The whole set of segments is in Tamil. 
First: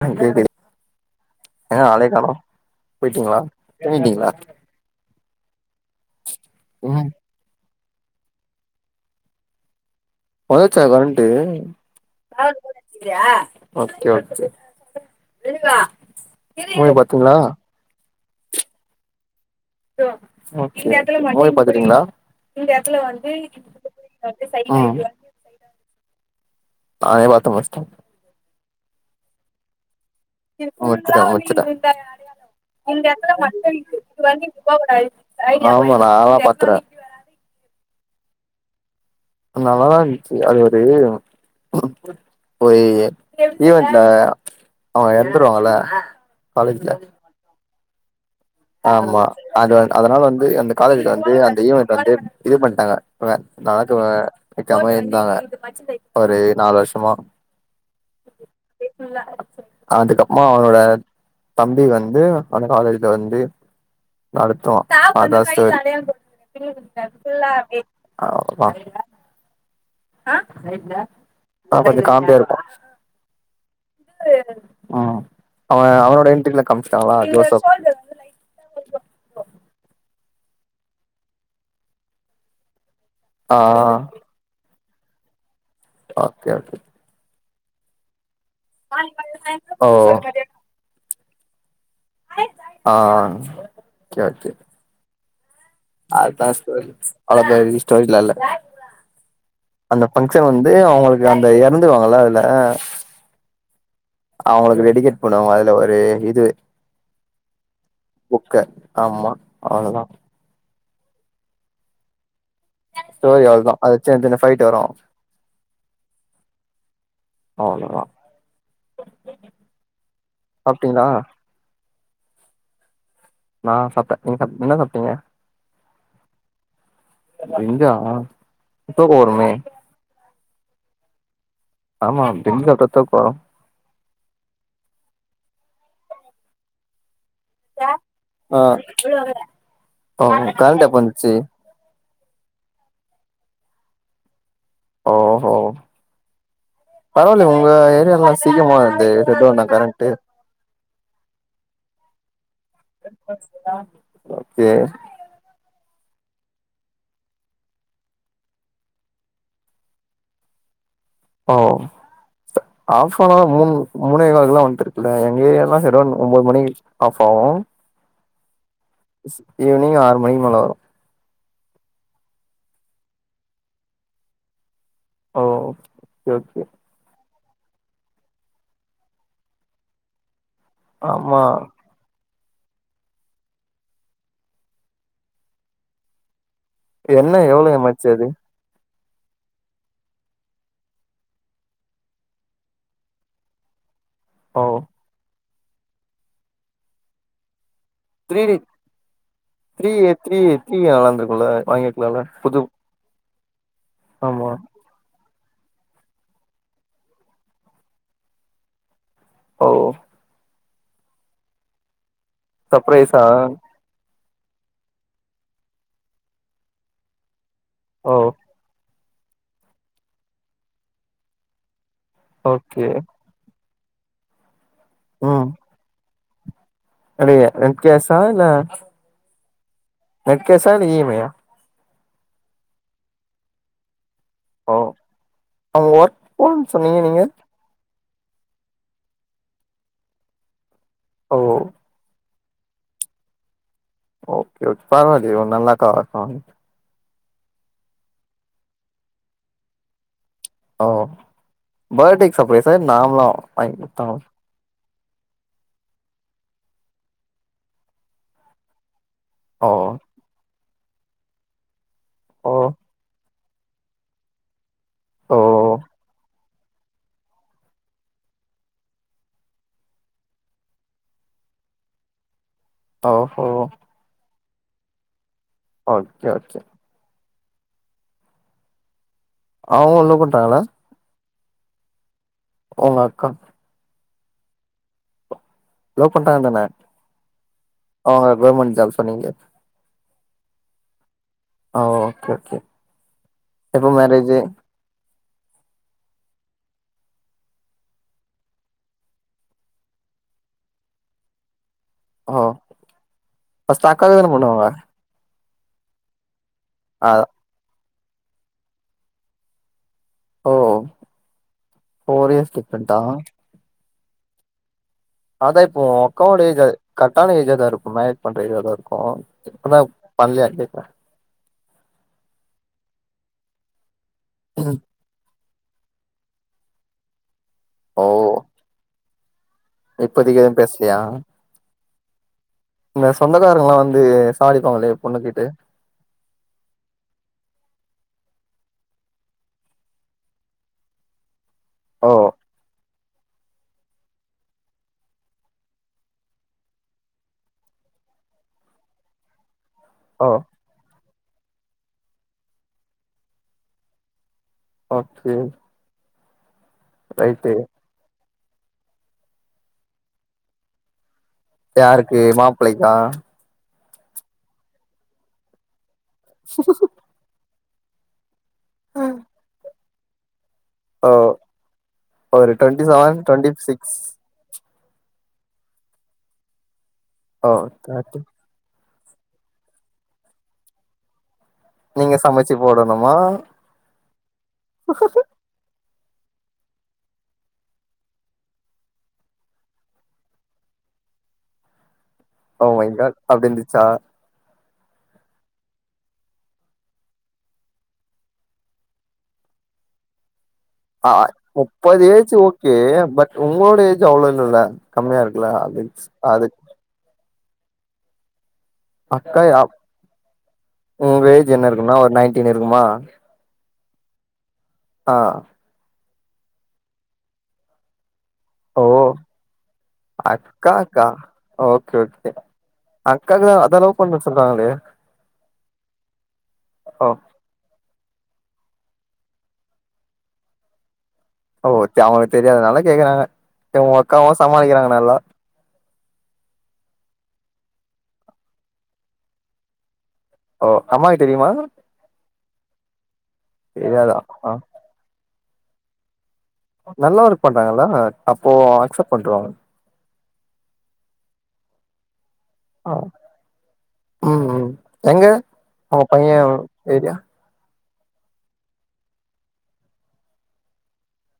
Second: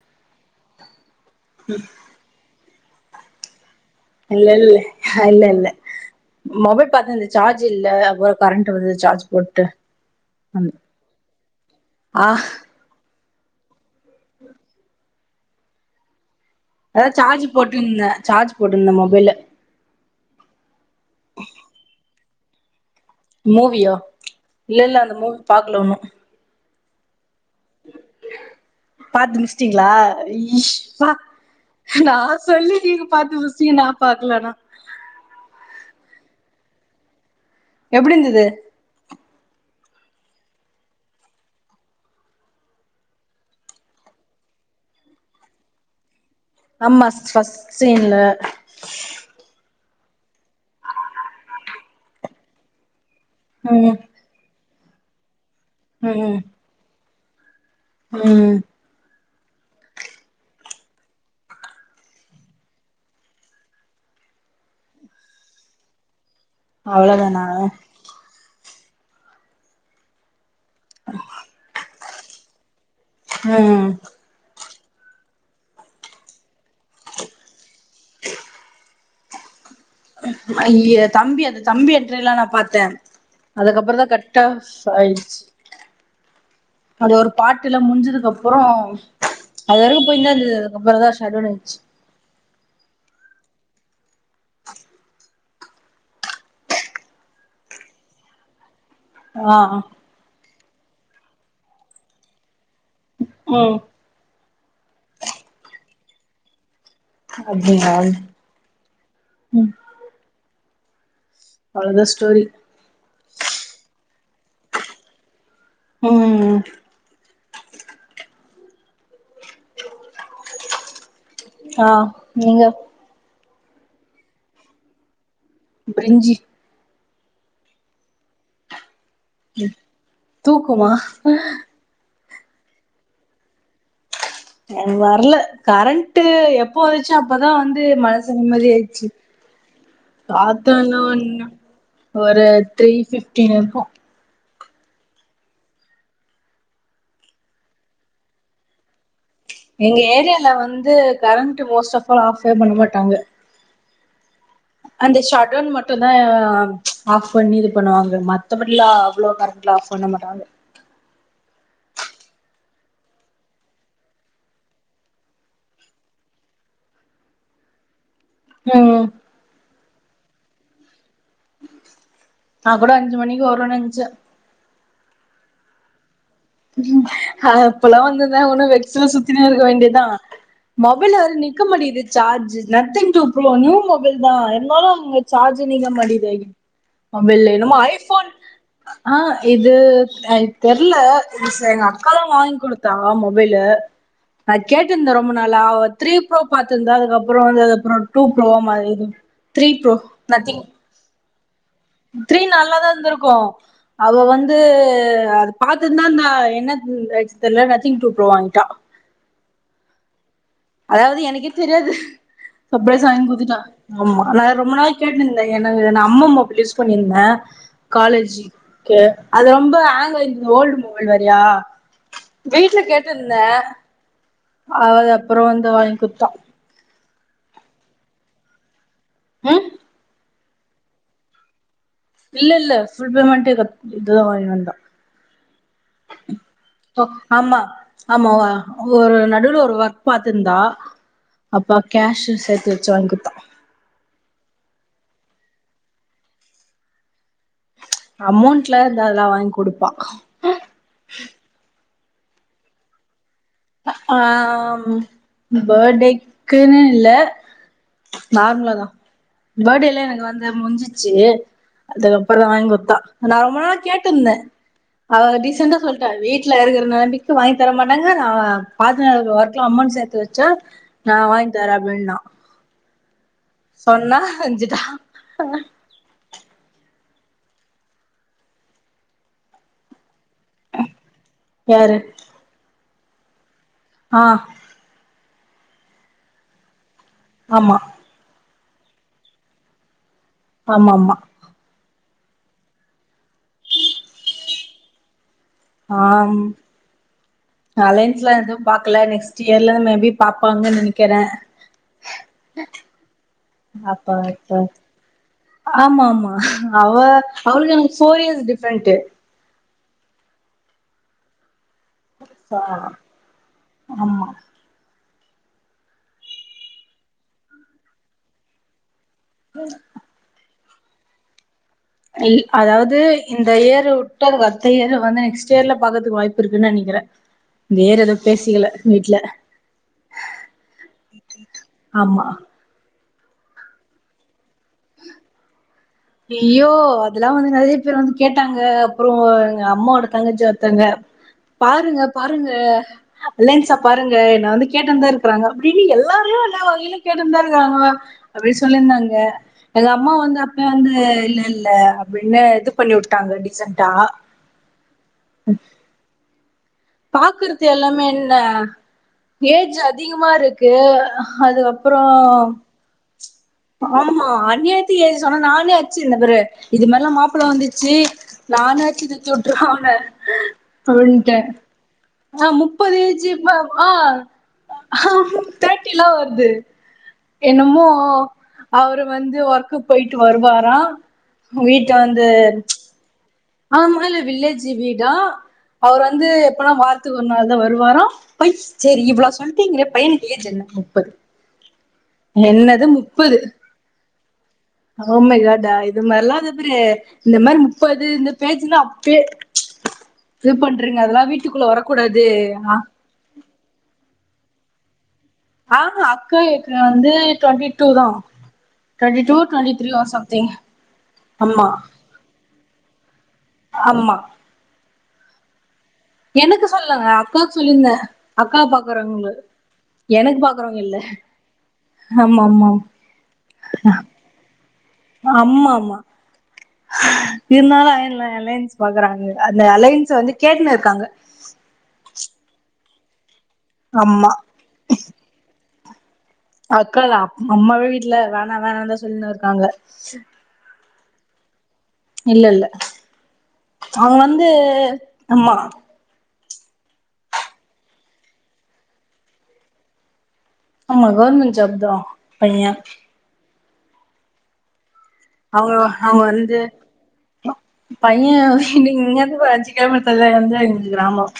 [unintelligible] என்ன ஆளே காணோம் போய்டிட்டீங்களா தூங்கிட்டிங்களா ஹ இல்ல இல்ல மொபைல் ம் பாத்தது இந்த சார்ஜ் ஜ் இல்ல அப்புறம் கரண்ட் வந்தது சார்ஜ் போட்டு வந்த வந்துச்சா கரண்ட்டு ஆ ஓகே ஓகே மூவி அதா பாத்தீங்களா சார்ஜ் போட்டுருந்தே சார்ஜ் போட்டுருந்த மொபைல ஓகே மூவி பாத்துடீங்ளா மூவியா இல்ல இல்ல அந்த மூவி பாக்ல உண்ணு நானே பாத் தோவாஸ்டேன் பாத்து முச்ட்டீங்ளா [unintelligible] உங்க சொல்லி நீங்க எட்த்துல பாத்து முச்டீங்க மட்டுந்தா நா பாக்கல ஆனா [unintelligible] ஆமா நால்லா பாத்றுவ எப்டி இந்துது நல்லாதா இருன்ச்சு அது ஒரு ஒரு ஈவென்ட்ல அவங்க எறந்துருவாங்கல்ல காலேஜ்ல அமா ஸ்ட்ரெஸ் சீன்ல ஆமா அது அதனால வந்து அந்த காலேஜ்ல வந்து அந்த ஈவென்ட் வந்து இது பண்ட்டாங்க ம் [unintelligible] வெக்காம இருந்தாங்க ஒரு ம் நாலு வர்ஷமா ம் அதுக்கப்மா அவனோட தம்பி வந்து அந்த காலேஜ்ல வந்து நடத்துவா அதா ஸ்டோரி அவ்ளோதானா ஆமா ஆஹ் ஆ கொஞ்சொ காம் ட்டேருப்போ ம் ஆஹ் அவ அவனோட என்ட்ரில காம்ச்சுட்டாங்ளா ஜோசப் அய்ய தம்பி அந்த தம்பி என்ட்ரில்லா நா பாத்தேன் ஆ அதுக்கப்றந்தா கர்ட்டா டாயிச்சு ஓகே ஓகே பாட்டுல முடிஞ்சதுக் ப்புறோ அது ஓ வரக்கு போயின்தா ந்துது அதுக்கப்பறந்தா [unintelligible] ஆஹ் கேத்த அதா ஸ்டோரி அவ்ளோ பெரிய ஸ்டோரிலால்ல ஆ அந்த ஃபங்ஷன் வந்து அவங்களுக்கு அந்த இறந்துவாங்களா அதுல ம் அவங்களுக்கு டெடிகேட் பண்ணுவாங்க அதுல ஒரு இது அப்டியா புக்க ஆமா அவ்ளவுதான் அவ்ளத ஸ்டோரி ஸ்டோரி அவ்வளவுதான் அத சின்ன சின்ன ஃபைட்டு் வரும் உஹம் அவ்ளோதா சாப்டிங்களா ஆஹ் நீங்க நான் சாப்டேன் நீங்க என்ன சாப்பிட்டீங்க பிரிஞ்சி பிரிஞ்சா [unintelligible] தூக்கமா ஆமா தூங்கத்தா போற வரல கரண்ட் எப்ப வந்துச் சி அப்பதா வந்து மனசு ஆ நிம்மதியாச்சி ஓ காத்தோ கரண்ட் எப்ப இல்ல வந்துச்சு ஒன்னோ ஒரு த்ரீஃப்ட் டி இருக்கோ ஓஹோ பரவாயில்ல உங்க ஏரியல்லா சீக்கிரமா இது செட்டவுன்னா எங்க கரண்ட்டு ஏரியால வந்து current most of all of [inaudible] அந்த ஷாடோன் மட் டோ தா ஆஃப் பண்ணி இது பண்ணுவாங்க மத்தபடிலா அவ்ளோ கரண்ட்லா ஆஃப் பண்ண மாட்டாங்க ஓ ஆஃப் ஆனாலா மூணு மூணேகாலுக்கு எல்லா வந்திருதுலா எங்க ஏரியாலா ஷட் டவுன் ஒன்பது மணி ஆஃப் ஆவோ ம் ஈவினிங் ஆறு மணிக்கு மேல வரும் நா கூட அஞ்சு மணிக்கு வரோன்னு நெனச்சே ஓ ஓகே ஓகே உஹம் அப்பில்லா வந்திருந்தா உன்னோ வெக்ஸுல சுத்தினே இருக்க வேண்டியத்தா மொபைல்ல வேற ஆமா நிக்கமாட்டிகிது சார்ஜ் இது Nothing two bro new mobile தா இருந்தாலும் சார்ஜ் நீங்க மாட்டிங்குது என்ன மொபைல்ல எவ்ளோ என்னமோ எம் ஆச்சு அது ஐஃபோன் ஆஹ் இது ஆ தெர்ல புதுசுல எங்க அக்கா தா வாங்கி குடுத்தா மொபைலு நா ஓ கேட்டுந்த ரொம்ப நல்லா அவோ த்ரீ ப்ரோ பாத்திருந்தா அதுக்கப்புறோ வந்து அப்றோ டூ த்ரீ ப்ரோ மாரிந்து த்ரீ ப்ரோ நத்திங் உள்ல த்ரீ நல்லாதா இருந்திருக்கோ [unintelligible] அவ ஆமா வந்து பாத்துன்தா இருந்தா என்னா ஆச்சினு தெர்ல நத்திங் டூ ப்ரோ வாங்கிட்டா ஓ அதாவது எனக்கே தெரியாது சர்ப்ரைஸ்ஸா சர்ப்ரைஸா வாங்கி குடுத்துட்ட ஆமா ஆனா ரொம்ப நாள் கேட்டுந்தே எனக்கு நா அம்மா மொபைல் யூஸ் பண்ணிந்தே ஓ காலேஜி கே அது ரொம்ப ஹேங் ஆயிந்தது ஓல்டு மொபைல் வேறியா வீட்ல ஓகே கேட்டுந்தே ஆ தப் அப்றோ வந்து வாங்கி குத்தா பே ஆங் கேஸா இல்லே ம் நெட் கேஷா இல்ல ஈ எம் ஐ ஆ இல்லல்ல ஃபுல் பேமெண்ட்டேதா போதா வாங்கிட்டு வந்தா ஓ அவங்க ஒர்க் போனு சொன்னீங்க ஒ நீங்க ஆமா ஆமாவா ஒரு நடுல ஒரு ஒர்க் பாத்துர்ந்தா ஓ அப்பா கேஷுஸ் சேத்து வச்சி வாங் குத்தா ஓகே ஓ பர்வால்லையே ஒரு நல்லக்காவா இருப்பாங் அமௌண்ட்லேததா வாங்க்குடுப்பா படேகு சப்ரைஸா இ நார்மலாவா அஆம் படேக்குன்னு இல்ல நார்ம்லாதா ஓ படேலா எனக்கு வந்து முடிஞ்சு சினு அதுக்கப்றோ ஓ வாங்க்குத்தா நா ரொம்ப நாளா கேட்டுந்தே அவ ஓ டீசெண்டா சொல்ட்டா வீட் ட்லருக்குற நெலமக்கி வாங் தர மாட்டாங்க அவ பாத்துனருக்குற ஒர்க்ல அமௌண் சேத்து வச்சா நா வாங் தரே அப்டின்னா ஓ சொன்னா செஞ்சிட்டா ஓகே ஓகே அவுங்க லவ் பண்டாங்களா யாரு ஒங்கக்கா ஆ லவ் பண்றாங்க தானே ஆமா அவுங்க கவுர்மெண்ட் ஜாப் சொன்னீங்ளே ஆமாமா ஆஹ் ஓகே ஓகே எப்போ மேரேஜு ஆஹ் அலைன்ஸ்ல எதும் பாக்கல நெக்ஸ்ட் இயர்லந்து மேபி பாப்பாங்கன்னு நெனைக்கிற ஓ‌ ஃபர்ஸ்ட்டு அக்காகுதான அப்ப பண்ணுவாங்க ஆமா ஆமா அவ ஆ அவளுக்கு எனக்கு ஃபோர் இயர்ஸ் டிஃப்ரெண்ட்டு ஓ ஃபோர் இயர்ஸ் சோ டிஃப்ரெண்டா ஆமா அதா இப்போ உ அக்காவோட ஏஜா கர்ட்டான ஏஜா தாருக்கும் மேனேஜ் பண்ற ஏஜா தாருக் கு ஆனா பண்லையா இல் அதாவது இந்த இயரு உட் ட அதுக்கடுத்த இயரு‌ வந்து நெக்ஸ்ட் டு இயர்ல பாக்கறதுக்கு வாய்ப்பிருக்குன்னு நெனைக்குற வேற எதோ பேசிக்கல வீட்டு்ல இப்போதிக்கு எதும் பேஸ்லியா ஆமா இந்த சொந்தக்காரங்கல்லா வந்து சாவடிப்பாங்களே பொண்ணு கேட்டு ஐய்யோ அதெல்லா வந்து நெறைய பேர் வந்து கேட்டாங்க அப்புறோ எங்க அம்மாவோட தங்கச்சி ஒருத்தங்க பாருங்க ஓ பாருங்க அலைன்ஸா பாருங்க என்ன வந்து கேட்டனந்தா இருக்கறாங்க அப்டின்னு இங்க எல்லாருமே ஒரு நா ஒரு வகையில கேட்டுனுந்தா இருக்காங்கோ அப்டின்னு சொல்லியிருந்தாங்க எங்க அம்மா ஓ வந்து வந்து இல்ல இல்ல அப்டின்னு இது பண்ணி உட்டாங்க டீசன்ட்டா ஓகே ரைட்டு பாக்கறது எல்லாமே என் ன ஏஜ் அதிகமா இருக்கு அதுக்கப்புறோ யாருக்கு மாப்பிள்ளைக்கா ஆமா அண்ணியாத்திக்கு ஏஜி சொன்னா நானே சி இன்ன பாரு இது மாரிலாம் மாப்பிள்ள வந்து சீ நானாச்சி தூக்கி உட்ருவன் அவன ஓ அவன்ட்ட ஒரு ஆஹ் டுவெண்ட்டி முப்பது செவன் ஏஜி டுவெண்ட்டி [inaudible] சிக்ஸ் ஆஹ் [unintelligible] தேட்டிலா வருது ஓ என்னமோ தேர்ட்டி அவ்ரு வந்து ஒர்க்கு போய்ட்டு வருவாரா வீட்ட நீங்க வந்து சமைச்சு போடணுமா ஆமா இல்ல வில்லேஜி வீடா அவ்ரு வந்து எப்பனா வாரத்துக்கு ஒருநாள் தா வருவார சேரி இவ்ளோ சொல்றிங்களே பையனுக்கு ஏஜ் என்ன முப்பது ஓ என்னது மை காட் அப்டி இருந்துச்சா ஓ மை காட் இது மாரிலா தோப்பறு இந்த மாரி முப்பது இந்த பேச்சின்னா அப்பியே ஆஹ் முப்பது ஏஜ் ஓகே ஆ பட் உங்களோட ஏஜ் அவ்ளோ இல்லல்ல கம்மியா இருக்குல்ல அது ஆஹ் அக்கா அது ஏற்கனே வந்து டுவெண்ட்டி டூ தா டுவெண்ட்டி டூ அக்கா யாவ் டுவெண்ட்டி த்ரீ ஆர் சம்திங் உங்க ஏஜ்ஜி ஆமா என்ன இருக்குனா ஒரு நைன்டீன் இருக்குமா ஆமா ஆஹ் எனக்கு சொல்லுங்க அக்காவுக்கு சொல்லியிருந்த ஓ பாக்குறவங்க இல்ல அக்காக்கா ஓகே ஓகே ஆமா ஆமா அக்காக்கு தா அதா லவ் பண்றனு சொல்றாங்களே அம்மா ஆமா ஓ இருந் தாலு இல்ல அலையன்ஸ் பாக்குறாங்க அந்த அலையன்ஸ் வந்து கேட்டுன்னு இருக்காங்க ஓ த அவுங்க தெரியாதனால கேக்குறாங்க உங்க அக்காவு ஆமா சமாளிக்கிறாங்க நல்லா அக்கா தா அம்மாவே வீட்டுல வேணா வேணா தா சொல்லின்னு இருக்காங்க ஓ அம்மாக்கு தெரியுமா இல்ல இல்ல தெரியாதா அவுங்க வந்து ஆமா நல்லா ஒர்க் பண்றாங்கள அப்போ அக்ஸப்ட் பண்ருவாங்க ஆமா கவர்மெண்ட் ஜாப் தா பையன் உம் உம் எங்க அவங்க உங்க பையன் ஏரியா பையன் வந்து இங்கருந்து ஒரு அஞ்சு கிலோமீட்டர்ல [inaudible] கிராமம்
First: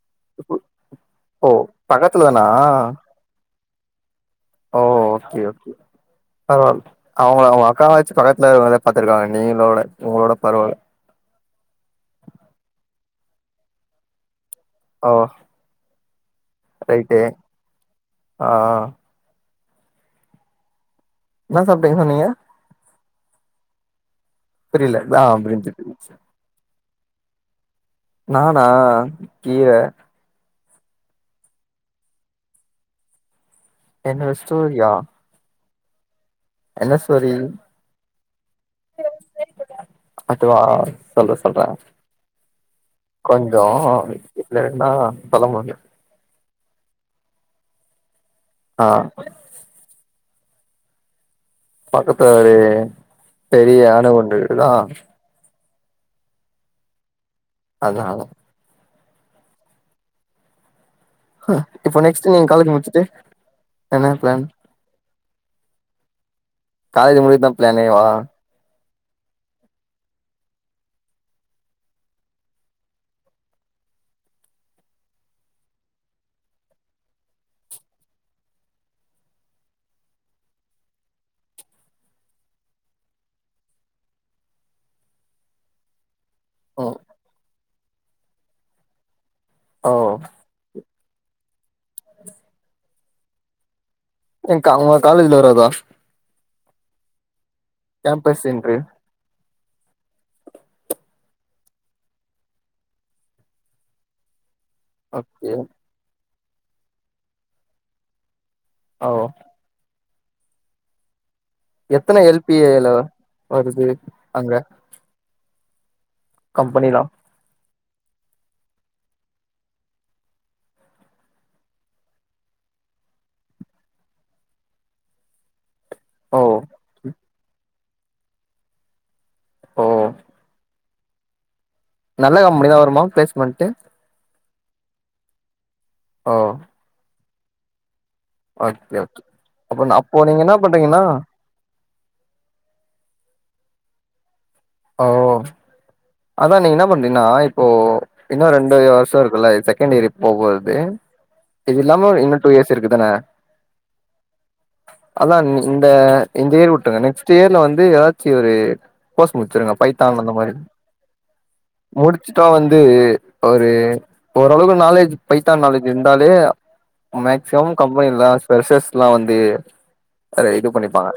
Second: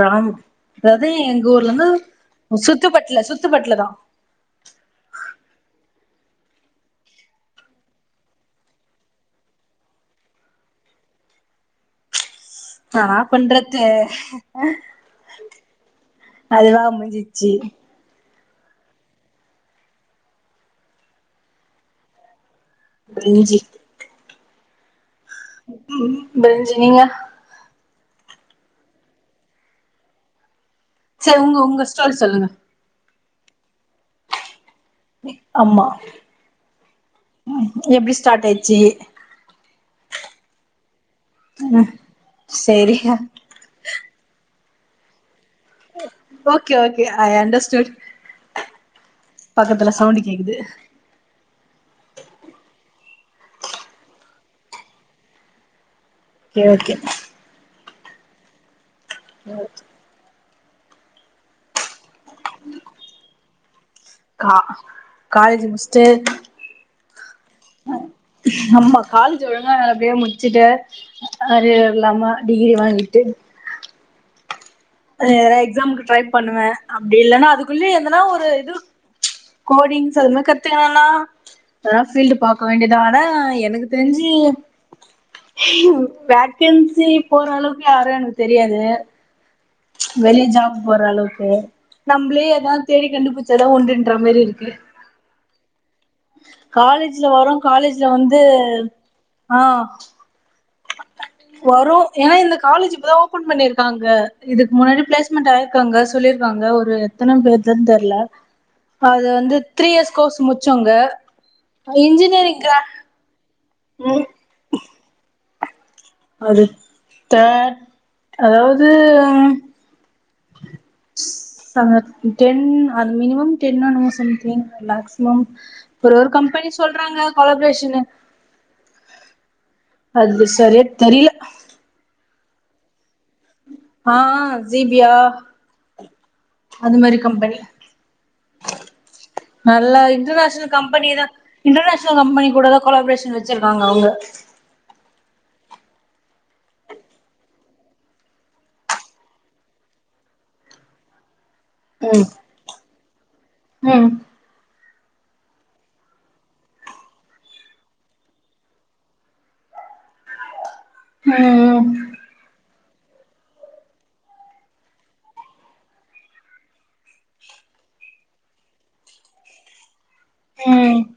கிராமம் அதாவ்து எங் ஓ ஊர்ல இருந்து பக்கத்துல தானா சுத்துப்பட்ல சுத்துப்பட்ல தா ஓ ஓகே ஓகே பரவால்ல அவுங்க அவுங்க அக்கா வச்சு பக்கத்துல இருக்கவங்கள பத்துருக்காங்க நீங்களோட உங்களோட பரவால்ல ஆ‌ நா பண்றது ஓ அதுவா ரைட்டு அமஞ்சிச்சு ஆ என்ன சாப்ட்டிங்கன் சொன்னீங்க கஞ்சி புரியல ஆ புரிஞ்சு புரிஞ்சு பிரிஞ்சி நீங்க நானா கீர செரி உங்க உங்க ஸ்டோரி சொல்லுங்க என்னோட ஸ்டோரி யா ஆமா என்ன ஸ்டோரி ஸ்டாட் ஆயிச்சு அதுவா சொல்றே சொல்றே ம் சரி கொஞ்சோ இல்லனா பழம் வாங்க ஓகே ஓகே ஐ அண்டர்ஸ்சுட் ஆ பக்கத்துல சவுண்ட் கேக்குது பக்கத்துல ஒரு பெரிய அணு குண்டு இருக்குதா ஓகே ஓகே அதா அதா ம் ஆ இப்போ நெக்ஸ்ட் நீங்க காலஜ் முடிச்சுட்டு என்ன பிளான் கா காலேஜ் முச்ச்ட்டு காலேஜ் முடிஞ்சுதா பிளானேவா நம்ம காலேஜ் ஒழுங்கா அப்படியே முடிச்சுட்டு அறியர்லாம டிகிரி வாங்கிய எக்ஸாம்க ட்ரை பண்ணுவேன் அப்படி ர. றன றனஇல்லைன்னா அதுக்குள்ள னன்னஎந்தனா ஒரு இது கோடிங்ப அது கத்துக்கா அத பீல்டு பா்க வேண்டியத ஆனா எனக்கு தெரிஞ்சு ம் வேக்கன்சி போற அளவுக்கு யாரும் எனக்கு தெரியாது ஓ வெலி ஜாப் ஓரளவுக்கு நம்மளே ஏதாது தேடி கண்டுபிடிச்சதா உண்டு எ கா காலேஜ்ல வராது [unintelligible] காலேஜ்ல வரும் காலேஜ்ல வந்து கேம்பஸ் இன்ட்ர்வியூ ஆ வரும் ஏன்னா இந்த காலேஜ் இப்பதா ஓபன் பண்ணிருக்காங்க இதுக்கு முன்னாடி ப்லேஸ்மெண்ட் ஓகே ஆயிருக்கங்க சொல்லி இருக்காங்க ஒரு எத்தன பேருதுனு தெரல ஓ அது வந்து த்ரீ இயஸ் கோர்ஸ்சு முடுச்சோங்க எத்தனை எல் பி ஏ ல வருது ம் அங்க அது கம்பெனிலா தெ அதாவ து அங்க டென் அது மினிமம் டென்னோ என்னமோ சொன்னுச்சி தெர்ல மேக்சிமம் ஒரு ஒரு ஓ கம்பெனி சொல்றாங்க கொலப்ரேஷன் ன்னு ஓ அது சரியா தெரில நல்ல கம்பெனி தா வருமா ப்ளேஸ் ஆஹ் ஜீப்பியா ஓ கம்பனி ஓகே ஓகே அப்ப நல்ல அப்போ நீங்க என்ன இன்டர்நேஷனல் பண்றீங்கன்னா கம்பெனிதா இன்டர்நேஷனல் கம்பெனி கூடதா கொலாப்ரேஷன் வச்சிருக்காங்க அவங்க ஓ அதா நீங்க என்ன பண்றீன்னா இப்போ இன்னு ரெண்டு வருஷ இருக்குல்ல செகண்ட் இயரு இப்போ போறது இது இல்லாம ம் இன்னு டூ இயர்ஸ் இருக்குதான ம் அதா இந்த இந்த இயர் வுட்டுருங்க நெக்ஸ்ட் இயர்ல வந்து ஏதாச்சி ஒரு கோர்ஸ் முச்சிருங்க பைத்தான் அந்த மாரி ம் து ஒரு ஒரளவுக்கு நாலேஜ் பைத்தான் நாலேஜ் இருந்தாலே மேக்சிமம் கம்பெனிலா ப்ரஸ்சஸ்லா வந்து அத இது ம் பண்ணிப்பாங்க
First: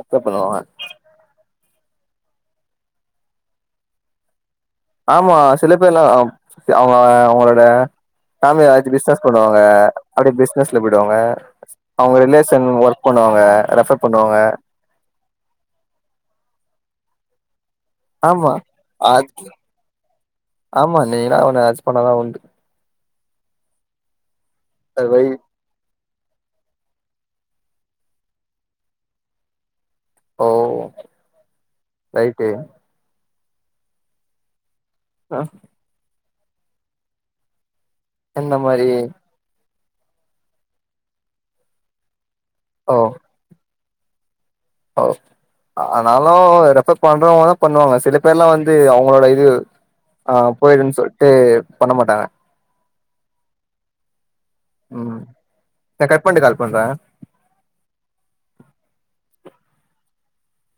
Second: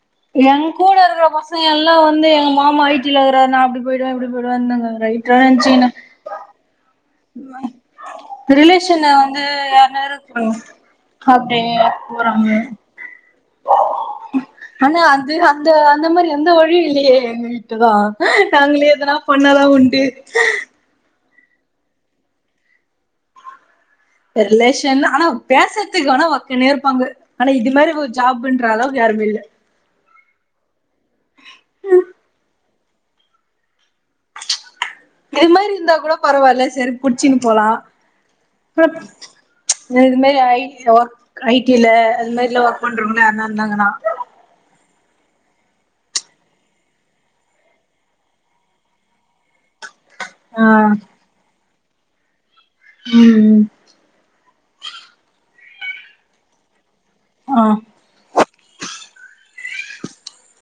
அக்சப்ட் பண்ணுவாங்க எங்க கூடருக்கற பசங்க எல்லாம் வந்து எங் மாமா ஐடில இருக்ராரு நா அப்டி போய்டுவ இப்டி போய் ஆமா சில பேர்லா அவங்க ஆ அவங்ளோட பேமிலி யாராச்சு ரிலேஷன்ல பிஸ்னஷ் வந்து பண்ணுவாங்க யாருனா அப்டி இருப்பாங்க பிஸ்னஷ்ல போயிடுவாங்க அப்டியே அவங்க போறாங்க ரிலேஷன் ஒர்க் பண்ணுவாங்க ரெஃபர் பண்ணுவாங்க ஆனா அது அந்த அந்த மாரி எந்த வழியு இல்லையே ம் கரட்டுதா ஆமா நாங்களே எதனா பண்ணாதா உண்டு நு அவன எதாச்சு பண்ணாதா உண்டு ப்ப ரிலேஷன்ல அது வை ஆனா பேசக் த்துக்கானா ஒர்க்குனேருப்பாங்க ஆனா இது மாரி ஜாப்புன்றளவுக்கு யாருமே இல்ல ஓ ரைட்டு இது மாரி இருந்தா கூட பரவால்ல செரி குட்ச்சினு போலா எந்த மாரி இது மாரி ஹை ஜாப் ஐ டி லா அது மாரி இல்ல ஒர்க் பண்றவ்ங்களா யாருனா இருந்தாங்கனா ஒ ஆனாலு ரெஃபர் பண்றவ்ங்கதா பண்ணுவாங்க சில பேர்லா வந்து அவ்ங்ளோட இது ஆஹ் ஆ போயிருன் சொல்ட்டு பண்ண மாட்டாங்க உம் உம் உம் நா கட் பண்ட்டு கால் பண்றே ஆஹ்